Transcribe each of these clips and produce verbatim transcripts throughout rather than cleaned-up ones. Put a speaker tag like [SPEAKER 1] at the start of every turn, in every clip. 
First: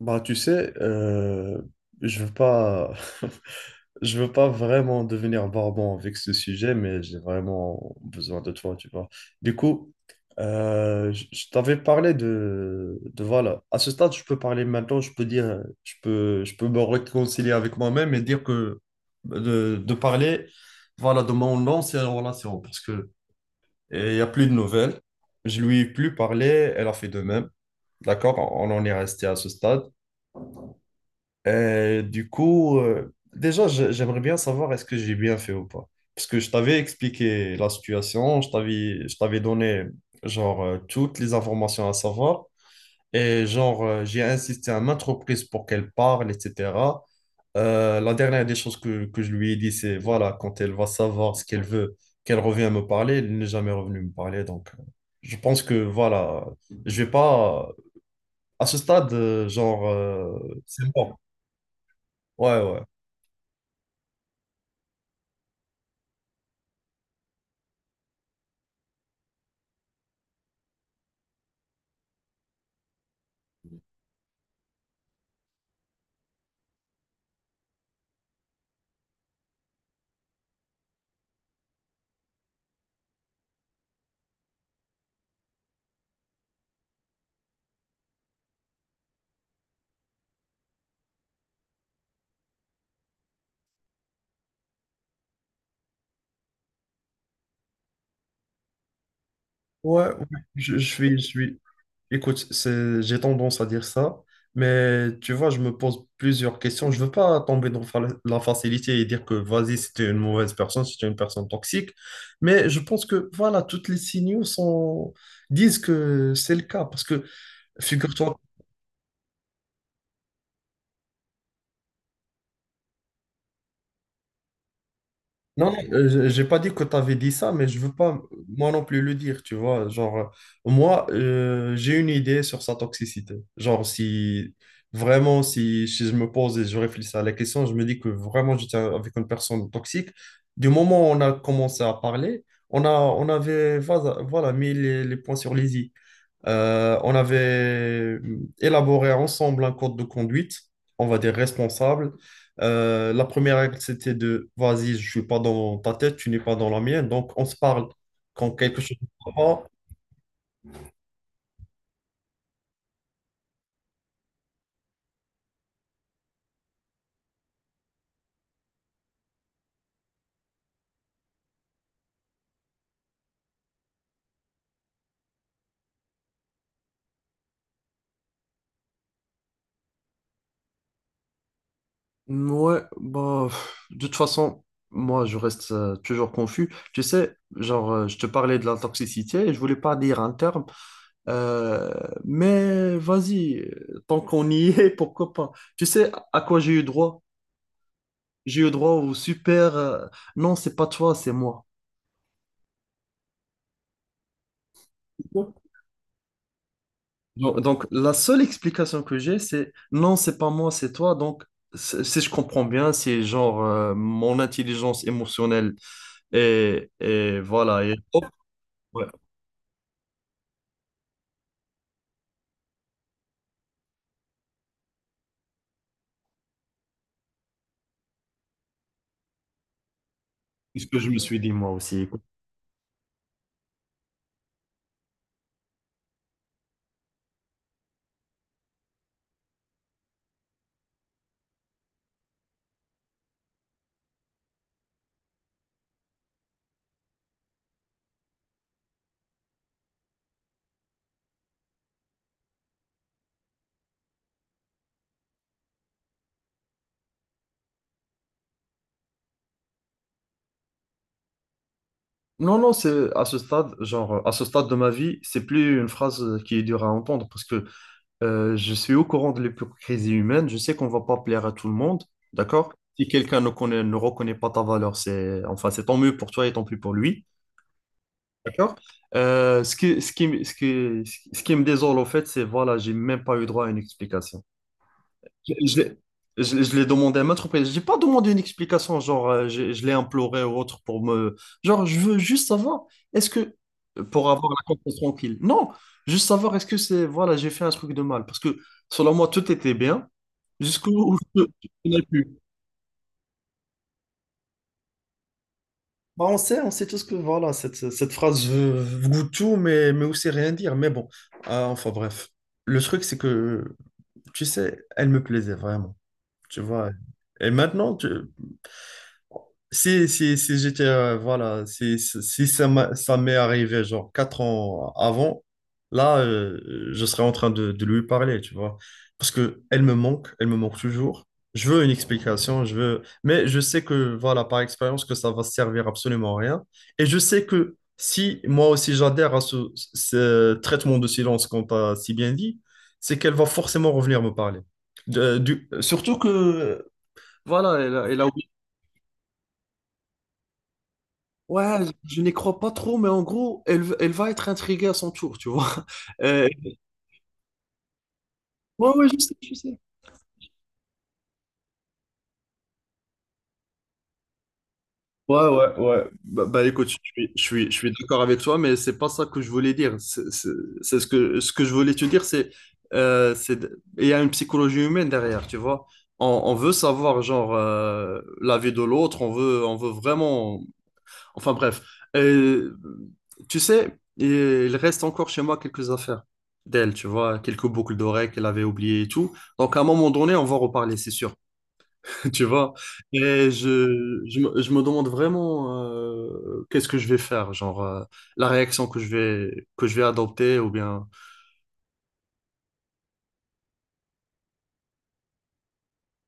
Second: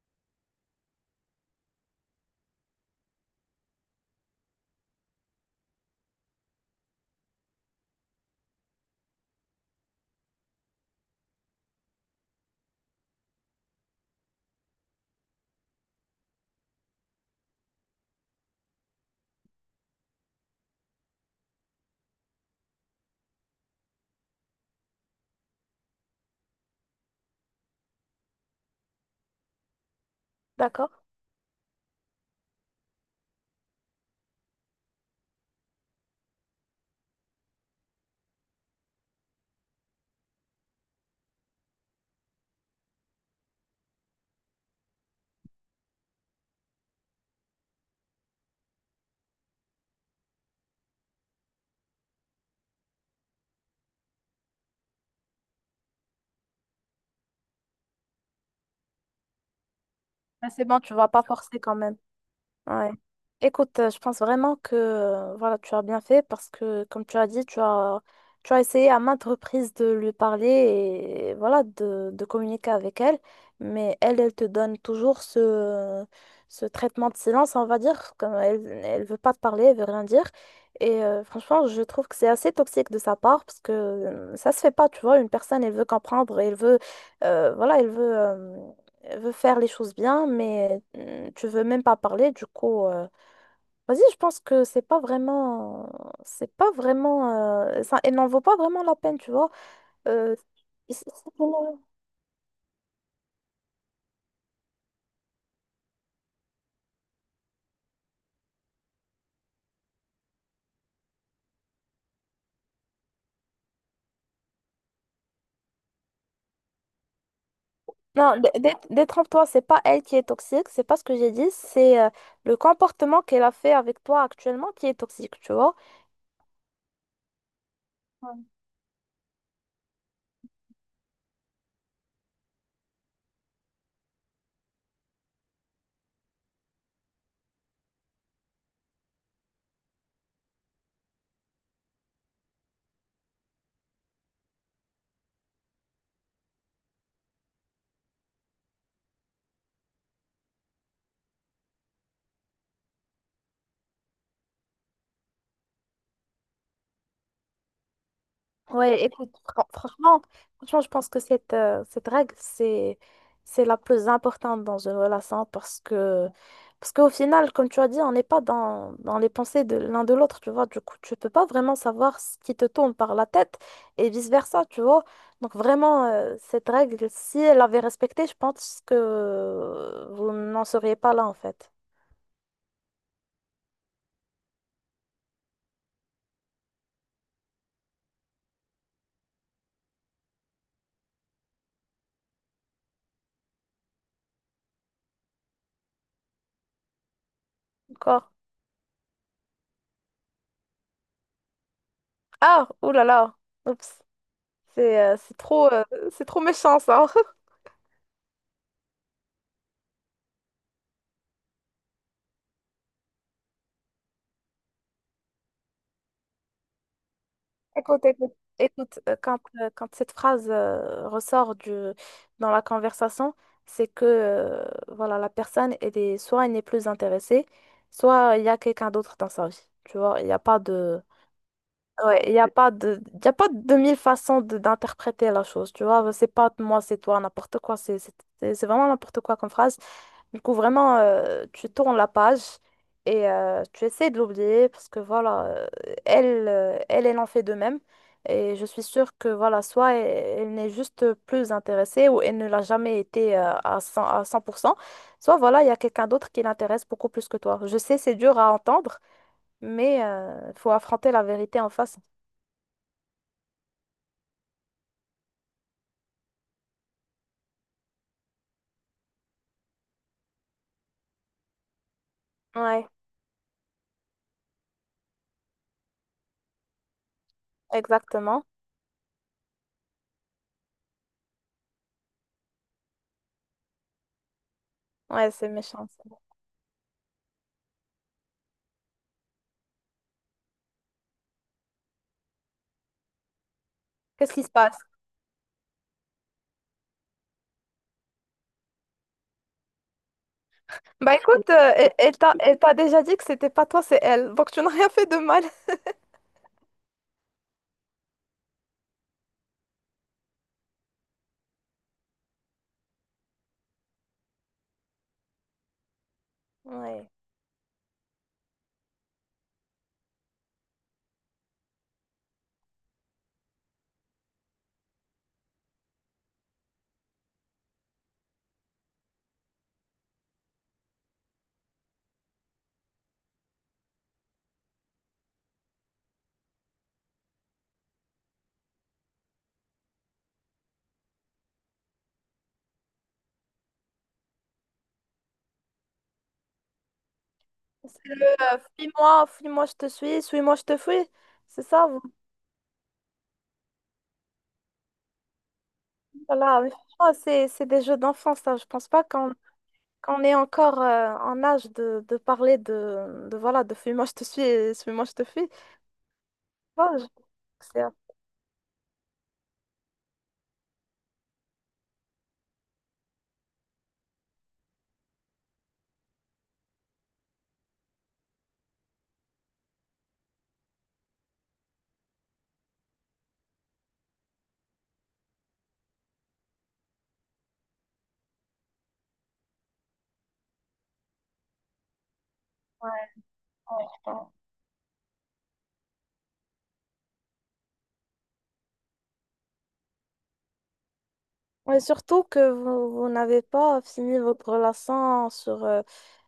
[SPEAKER 1] Bah, tu sais, euh, je veux pas, je veux pas vraiment devenir barbant avec ce sujet, mais j'ai vraiment besoin de toi, tu vois. Du coup, euh, je je t'avais parlé de, de voilà. À ce stade, je peux parler maintenant, je peux dire, je peux, je peux me réconcilier avec moi-même et dire que de, de parler, voilà, de mon ancienne relation, parce que il y a plus de nouvelles. Je lui ai plus parlé, elle a fait de même. D'accord? On en est resté à ce stade.
[SPEAKER 2] D'accord.
[SPEAKER 1] Euh, du coup, euh, déjà, je- j'aimerais bien savoir est-ce que j'ai bien fait ou pas. Parce que je t'avais expliqué la situation, je t'avais, je t'avais donné genre euh, toutes les informations à savoir et genre euh, j'ai insisté à maintes reprises pour qu'elle parle, et cetera. Euh, la dernière des choses que, que je lui ai dit, c'est voilà, quand elle va savoir ce qu'elle veut, qu'elle revienne me parler. Elle n'est jamais revenue me parler, donc euh, je pense que voilà, je vais pas à ce stade, euh, genre euh,
[SPEAKER 2] Ben, c'est bon,
[SPEAKER 1] c'est
[SPEAKER 2] tu vas
[SPEAKER 1] bon.
[SPEAKER 2] pas forcer quand même.
[SPEAKER 1] Ouais, ouais.
[SPEAKER 2] Ouais. Écoute, euh, je pense vraiment que euh, voilà, tu as bien fait parce que, comme tu as dit, tu as, tu as essayé à maintes reprises de lui parler et voilà, de, de communiquer avec elle, mais elle, elle te donne toujours ce, ce traitement de silence, on va dire, comme elle, elle veut pas te parler, elle veut rien dire. Et euh, franchement, je trouve que c'est assez toxique de sa part parce que euh, ça se fait pas, tu vois, une personne, elle veut comprendre, elle veut, euh, voilà, elle veut. Euh, veut faire les choses bien, mais euh, tu veux même pas parler, du coup, euh, vas-y, je pense que c'est pas vraiment, c'est pas vraiment, euh, ça, elle n'en vaut pas vraiment la peine, tu vois.
[SPEAKER 1] Ouais, ouais,
[SPEAKER 2] Euh,
[SPEAKER 1] je, je
[SPEAKER 2] c'est-
[SPEAKER 1] suis, je
[SPEAKER 2] c'est-
[SPEAKER 1] suis. Écoute, c'est, j'ai tendance à dire ça, mais tu vois, je me pose plusieurs questions. Je veux pas tomber dans fa- la facilité et dire que vas-y, c'était une mauvaise personne, c'était une personne toxique, mais je pense que voilà, toutes les signaux sont... disent que c'est le cas, parce que
[SPEAKER 2] non,
[SPEAKER 1] figure-toi.
[SPEAKER 2] dé- dé- détrompe-toi, c'est pas elle qui est toxique, c'est pas ce que j'ai dit, c'est euh, le comportement qu'elle a fait avec toi actuellement qui est toxique, tu
[SPEAKER 1] Non,
[SPEAKER 2] vois.
[SPEAKER 1] non, euh, je- j'ai pas dit que tu avais dit ça, mais je veux pas moi non plus le dire, tu vois. Genre, euh, moi, euh, j'ai une idée sur sa toxicité. Genre, si vraiment, si, si je me pose et je réfléchis à la question, je me dis que vraiment j'étais avec une personne toxique. Du moment où on a commencé à parler, on a, on avait, voilà, voilà, mis les, les points sur les i. Euh, on avait euh, élaboré ensemble un code de conduite, on va dire responsable. Euh, La première règle, c'était de, vas-y, je suis pas dans ta tête, tu n'es pas dans la mienne, donc on se parle. Quand quelque chose
[SPEAKER 2] Ouais,
[SPEAKER 1] ne
[SPEAKER 2] écoute,
[SPEAKER 1] va pas.
[SPEAKER 2] fran- franchement, franchement, je pense que cette, euh, cette règle, c'est, c'est la plus importante dans une relation parce que, parce qu'au final, comme tu as dit, on n'est pas dans, dans les pensées de l'un de l'autre, tu vois. Du coup, tu peux pas vraiment savoir ce qui te tourne par la tête et vice-versa, tu vois. Donc, vraiment, euh, cette règle, si elle avait respecté, je pense que vous n'en seriez pas là, en fait.
[SPEAKER 1] Ouais, bah, pff, de toute façon, moi, je reste euh, toujours confus. Tu sais, genre, euh, je te parlais de la toxicité et je voulais pas dire un terme, euh, mais vas-y, euh, tant qu'on y est, pourquoi pas? Tu sais à quoi j'ai eu droit?
[SPEAKER 2] D'accord?
[SPEAKER 1] J'ai eu droit au super, euh, non, c'est pas toi, c'est moi.
[SPEAKER 2] Ah, oulala, oups, c'est euh, c'est trop, euh, c'est trop méchant, ça.
[SPEAKER 1] Donc, donc, la seule explication que j'ai, c'est non, c'est pas moi, c'est toi. Donc, c'est- si je comprends bien, c'est genre euh, mon intelligence émotionnelle et, et voilà. Et
[SPEAKER 2] Écoute,
[SPEAKER 1] hop,
[SPEAKER 2] écoute, Écoute,
[SPEAKER 1] ouais,
[SPEAKER 2] euh, quand, euh, quand cette phrase euh, ressort du, dans la conversation, c'est que euh, voilà, la personne, elle est, soit elle n'est plus intéressée, soit il y a quelqu'un d'autre dans sa vie. Tu vois, il n'y a pas
[SPEAKER 1] c'est ce que
[SPEAKER 2] de…
[SPEAKER 1] je me suis dit moi aussi.
[SPEAKER 2] Ouais, il n'y a pas de, il y a pas de mille façons de- d'interpréter la chose, tu vois. C'est pas moi, c'est toi, n'importe quoi. C'est c'est- c'est- c'est vraiment n'importe quoi comme phrase. Du coup, vraiment, euh, tu tournes la page et euh, tu essaies de l'oublier parce que voilà, euh, elle, euh, elle, elle en fait de même. Et je suis sûre que voilà, soit elle, elle n'est juste plus intéressée ou elle ne l'a jamais été euh, à cent, à cent pour cent, soit voilà, il y a quelqu'un d'autre qui l'intéresse beaucoup plus que toi. Je sais, c'est dur à entendre, mais il faut affronter la vérité en face.
[SPEAKER 1] Non, non, c'est à ce stade, genre à ce stade de ma vie, c'est plus une phrase qui est dure à entendre parce que euh, je suis au courant de l'hypocrisie humaine. Je sais qu'on va pas plaire à tout le monde, d'accord?
[SPEAKER 2] Ouais,
[SPEAKER 1] Si quelqu'un ne connaît, ne reconnaît pas ta valeur, c'est enfin c'est tant mieux pour toi et tant pis pour lui.
[SPEAKER 2] exactement.
[SPEAKER 1] D'accord? Euh, ce qui, ce qui, ce qui, Ce qui me désole, au fait, c'est voilà, j'ai même pas eu droit à une explication.
[SPEAKER 2] Ouais, c'est
[SPEAKER 1] Je, je
[SPEAKER 2] méchant.
[SPEAKER 1] l'ai
[SPEAKER 2] Ça.
[SPEAKER 1] je- je l'ai demandé à maintes reprises. J'ai pas demandé une explication, genre, euh, je, je l'ai imploré ou autre pour me. Genre, je veux juste savoir, est-ce que. Pour
[SPEAKER 2] Qu'est-ce qui
[SPEAKER 1] avoir
[SPEAKER 2] se
[SPEAKER 1] la
[SPEAKER 2] passe?
[SPEAKER 1] conscience tranquille. Non, juste savoir, est-ce que c'est. Voilà, j'ai fait un truc de mal. Parce que, selon moi, tout était bien,
[SPEAKER 2] Bah
[SPEAKER 1] jusqu'où je
[SPEAKER 2] écoute, euh, elle
[SPEAKER 1] n'ai
[SPEAKER 2] elle
[SPEAKER 1] pu.
[SPEAKER 2] t'a elle t'a déjà dit que c'était pas toi, c'est elle. Donc tu n'as rien fait de mal.
[SPEAKER 1] Bah, on sait, on sait tous que voilà, cette, cette phrase veut, veut tout, mais, mais aussi rien dire. Mais bon. Ah, enfin bref. Le truc, c'est que, tu sais, elle me plaisait vraiment. Tu vois.
[SPEAKER 2] Ouais.
[SPEAKER 1] Et maintenant, tu, si, si, si j'étais, euh, voilà, si, si si ça m'a- ça m'est arrivé genre quatre ans avant, là, euh, je serais en train de, de lui parler, tu vois. Parce que elle me manque, elle me manque toujours. Je veux une explication, je veux... mais je sais que, voilà, par expérience, que ça va servir absolument à rien. Et je sais que si moi aussi j'adhère à ce, ce traitement de silence qu'on t'a si bien dit, c'est qu'elle va forcément revenir me parler. De- du- surtout que. Voilà, elle
[SPEAKER 2] C'est
[SPEAKER 1] a,
[SPEAKER 2] le
[SPEAKER 1] elle a
[SPEAKER 2] Mm. euh, fuis-moi, fuis-moi, je te suis, suis-moi, je te fuis. C'est
[SPEAKER 1] Ouais,
[SPEAKER 2] ça, vous-
[SPEAKER 1] je je n'y crois pas trop, mais en gros, elle, v- elle va être intriguée à son tour, tu vois. Euh,
[SPEAKER 2] voilà. Mais franchement, c'est, c'est des jeux d'enfance, ça. Je pense
[SPEAKER 1] ouais,
[SPEAKER 2] pas
[SPEAKER 1] ouais, je
[SPEAKER 2] qu'on
[SPEAKER 1] sais, je sais.
[SPEAKER 2] qu'on est encore euh, en âge de, de parler de, de, voilà, de fuis-moi, je te suis et suis-moi, je te
[SPEAKER 1] Ouais,
[SPEAKER 2] fuis.
[SPEAKER 1] ouais, ouais. Bah, bah,
[SPEAKER 2] Ouais,
[SPEAKER 1] écoute, je
[SPEAKER 2] je- trouve
[SPEAKER 1] suis, je suis,
[SPEAKER 2] que
[SPEAKER 1] je
[SPEAKER 2] c'est-
[SPEAKER 1] suis d'accord avec toi, mais c'est pas ça que je voulais dire. C'est c'est- c'est ce que, ce que, je voulais te dire, c'est euh, c'est de- il y a une psychologie humaine derrière, tu vois. On, on veut savoir, genre, euh, la vie de l'autre, on veut, on veut vraiment. Enfin bref. Euh, Tu sais, il reste encore chez moi quelques affaires d'elle, tu vois, quelques boucles d'oreilles qu'elle avait oubliées et tout. Donc à un moment donné, on va reparler, c'est sûr, tu vois. Et je, je, me je me demande vraiment euh, qu'est-ce que je vais faire, genre euh, la réaction que je vais, que je vais adopter ou bien.
[SPEAKER 2] Et surtout que vous, vous n'avez pas fini votre relation sur, euh,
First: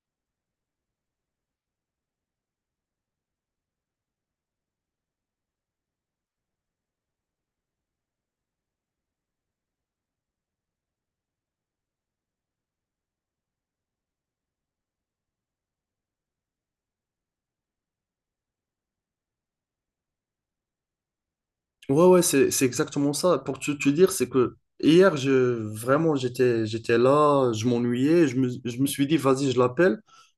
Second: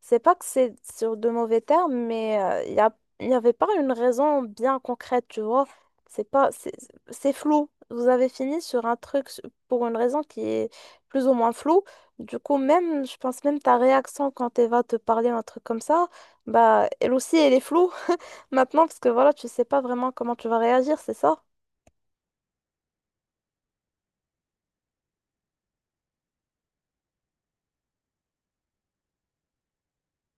[SPEAKER 2] c'est pas que c'est sur de mauvais termes, mais euh, il y a, il y avait pas une raison bien concrète, tu vois. C'est pas, c'est c'est flou. Vous avez fini sur un truc s- pour une raison qui est plus ou moins floue. Du coup, même, je pense même ta réaction quand Eva te parlait un truc comme ça, bah, elle aussi, elle est floue maintenant parce que voilà, tu sais pas vraiment comment tu vas réagir, c'est ça?
[SPEAKER 1] Ouais, ouais, c'est, c'est exactement ça. Pour te, te dire, c'est que hier, je, vraiment, j'étais, j'étais là, je m'ennuyais, je me, je me suis dit, vas-y, je l'appelle,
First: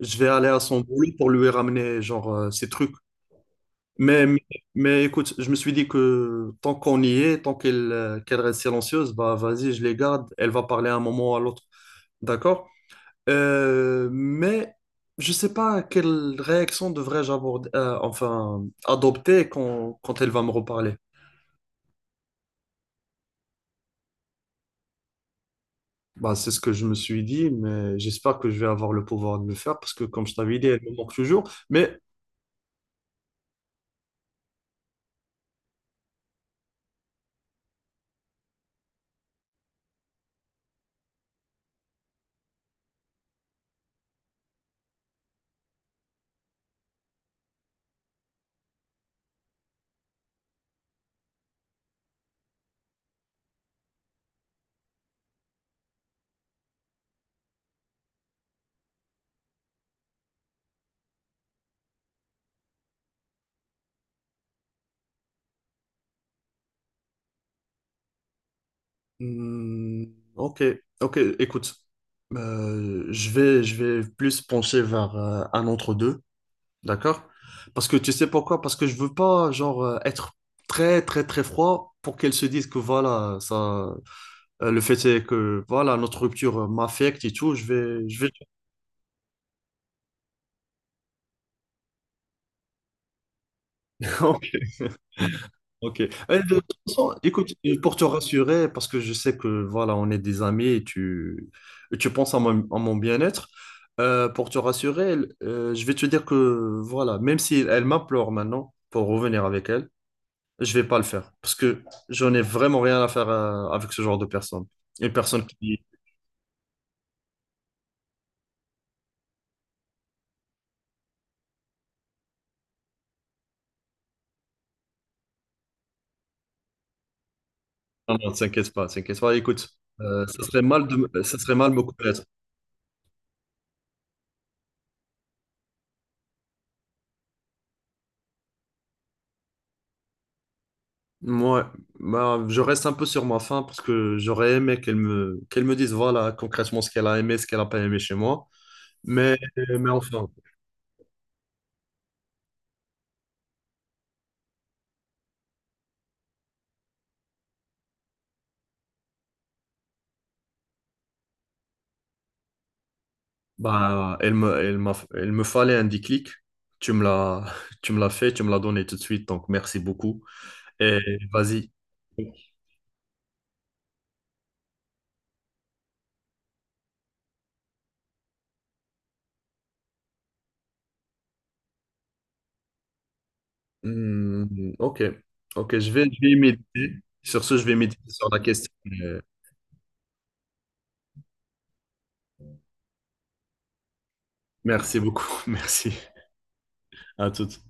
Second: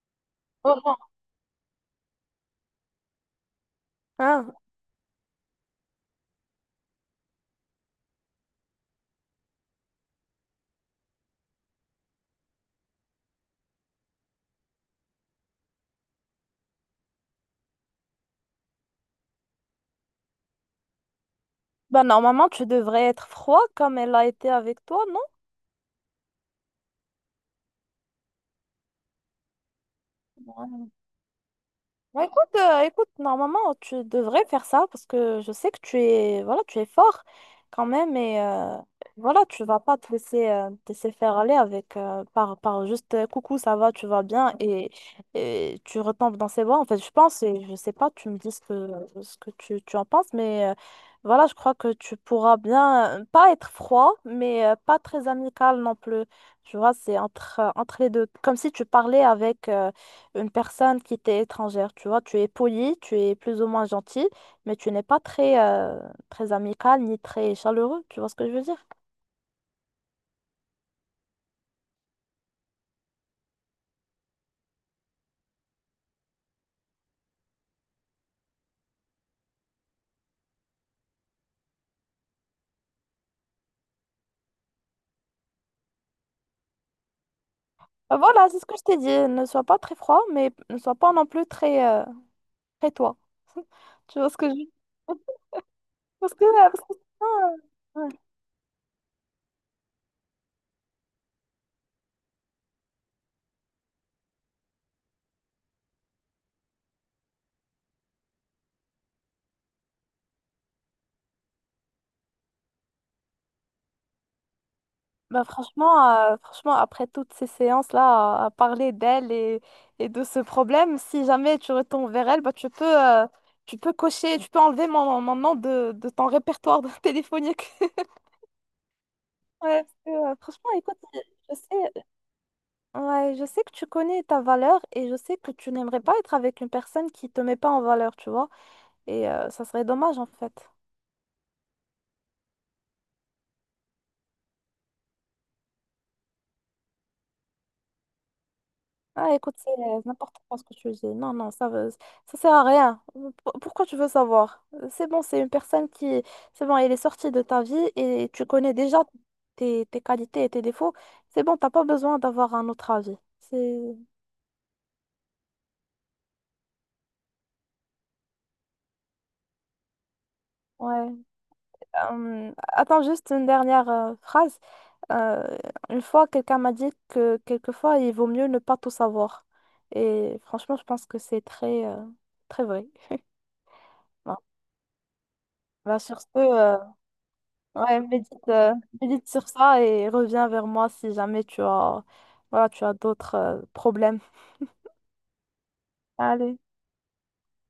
[SPEAKER 1] je vais aller à son
[SPEAKER 2] Oh, bon.
[SPEAKER 1] boulot pour lui ramener, genre, euh, ses trucs. Mais, mais,
[SPEAKER 2] Hein?
[SPEAKER 1] mais écoute, je me suis dit que tant qu'on y est, tant qu'elle euh, qu'elle reste silencieuse, bah, vas-y, je les garde, elle va parler à un moment ou à l'autre. D'accord? Euh, mais je sais pas quelle réaction devrais-je aborder, euh, enfin, adopter quand, quand elle va me reparler.
[SPEAKER 2] Bah, normalement, tu devrais être froid comme elle a été avec toi,
[SPEAKER 1] Bah, c'est ce que je me suis dit, mais j'espère que je vais avoir le pouvoir de le faire parce que, comme je t'avais dit, elle
[SPEAKER 2] non?
[SPEAKER 1] me manque toujours. Mais,
[SPEAKER 2] Bah, écoute, euh, écoute, normalement, tu devrais faire ça parce que je sais que tu es, voilà, tu es fort quand même et euh, voilà, tu vas pas te laisser, euh, te laisser faire aller avec euh, par, par juste euh, coucou, ça va, tu vas bien et, et tu retombes dans ses bras. En fait, je pense et je sais pas, tu me dis ce que, ce que tu, tu en penses, mais euh, voilà, je crois que tu pourras bien, euh, pas être froid, mais euh, pas très amical non plus. Tu vois, c'est entre, entre les deux, comme si tu parlais avec. euh, une personne qui t'est étrangère, tu vois. Tu es poli, tu es plus ou moins gentil, mais tu n'es pas très, euh, très amical ni très chaleureux, tu vois ce que je veux dire?
[SPEAKER 1] hmm, ok, ok, écoute, euh, je vais, je vais plus pencher vers euh, un entre deux, d'accord? Parce que tu sais pourquoi? Parce que je veux pas, genre, euh, être très, très, très froid pour qu'elle se dise que voilà, ça, euh, le fait est que voilà, notre rupture m'affecte et tout. Je vais,
[SPEAKER 2] Euh,
[SPEAKER 1] je vais,
[SPEAKER 2] Voilà, c'est ce que je t'ai dit. Ne sois pas très froid, mais ne sois pas non plus très, euh, très toi. Tu vois ce que je veux dire?
[SPEAKER 1] Ok.
[SPEAKER 2] Parce
[SPEAKER 1] Euh,
[SPEAKER 2] que,
[SPEAKER 1] de
[SPEAKER 2] euh,
[SPEAKER 1] toute
[SPEAKER 2] parce que
[SPEAKER 1] façon, écoute,
[SPEAKER 2] sinon,
[SPEAKER 1] euh, pour te
[SPEAKER 2] euh, ouais.
[SPEAKER 1] rassurer, parce que je sais que voilà, on est des amis et tu, et tu penses à mon, à mon, bien-être, euh, pour te rassurer, euh, je vais te dire que voilà, même si elle m'implore maintenant pour revenir avec elle, je vais pas le faire parce que j'en ai vraiment rien à faire euh, avec ce genre de personne. Une
[SPEAKER 2] Bah,
[SPEAKER 1] personne qui,
[SPEAKER 2] franchement, euh, franchement, après toutes ces séances-là, à, à parler d'elle et, et de ce problème, si jamais tu retournes vers elle, bah, tu peux, euh, tu peux cocher, tu peux enlever mon, mon nom de, de ton répertoire de téléphonique.
[SPEAKER 1] non, non, t'inquiète pas, t'inquiète pas. Écoute,
[SPEAKER 2] Ouais, parce que,
[SPEAKER 1] euh,
[SPEAKER 2] euh,
[SPEAKER 1] ça serait
[SPEAKER 2] franchement,
[SPEAKER 1] mal de,
[SPEAKER 2] écoute, euh,
[SPEAKER 1] me- ça serait
[SPEAKER 2] je
[SPEAKER 1] mal de me
[SPEAKER 2] sais,
[SPEAKER 1] couper.
[SPEAKER 2] ouais, je sais que tu connais ta valeur et je sais que tu n'aimerais pas être avec une personne qui te met pas en valeur, tu vois. Et euh, ça serait dommage en fait.
[SPEAKER 1] Moi, bah, je reste un peu sur ma faim parce que j'aurais aimé qu'elle me, qu'elle me dise voilà concrètement ce qu'elle a aimé, ce qu'elle n'a pas aimé chez moi.
[SPEAKER 2] Ah,
[SPEAKER 1] Mais,
[SPEAKER 2] écoute, c'est
[SPEAKER 1] mais
[SPEAKER 2] euh,
[SPEAKER 1] enfin,
[SPEAKER 2] n'importe quoi ce que tu dis. Non, non, ça veut, ça sert à rien. Pour- pourquoi tu veux savoir? C'est bon, c'est une personne qui, c'est bon, elle est sortie de ta vie et tu connais déjà tes, tes qualités et tes défauts. C'est bon, t'as pas besoin d'avoir un autre avis. C'est,
[SPEAKER 1] bah, elle me, elle m'a, elle me fallait un déclic. Tu me l'as, tu me l'as fait, tu me l'as donné tout de suite, donc merci beaucoup. Et
[SPEAKER 2] ouais.
[SPEAKER 1] vas-y.
[SPEAKER 2] Euh, attends juste une dernière euh, phrase. Euh, une fois, quelqu'un m'a dit que quelquefois, il vaut mieux ne pas tout savoir. Et franchement, je pense que c'est très, euh, très vrai. Voilà.
[SPEAKER 1] Hmm, ok, ok, je
[SPEAKER 2] Bah,
[SPEAKER 1] vais, je
[SPEAKER 2] sur ce,
[SPEAKER 1] vais
[SPEAKER 2] euh,
[SPEAKER 1] méditer. Sur ce, je vais
[SPEAKER 2] ouais,
[SPEAKER 1] méditer sur la
[SPEAKER 2] médite,
[SPEAKER 1] question.
[SPEAKER 2] euh,
[SPEAKER 1] Euh,
[SPEAKER 2] médite sur ça et reviens vers moi si jamais tu as, voilà, tu as d'autres, euh, problèmes.
[SPEAKER 1] Merci beaucoup, merci
[SPEAKER 2] Allez.
[SPEAKER 1] à toutes.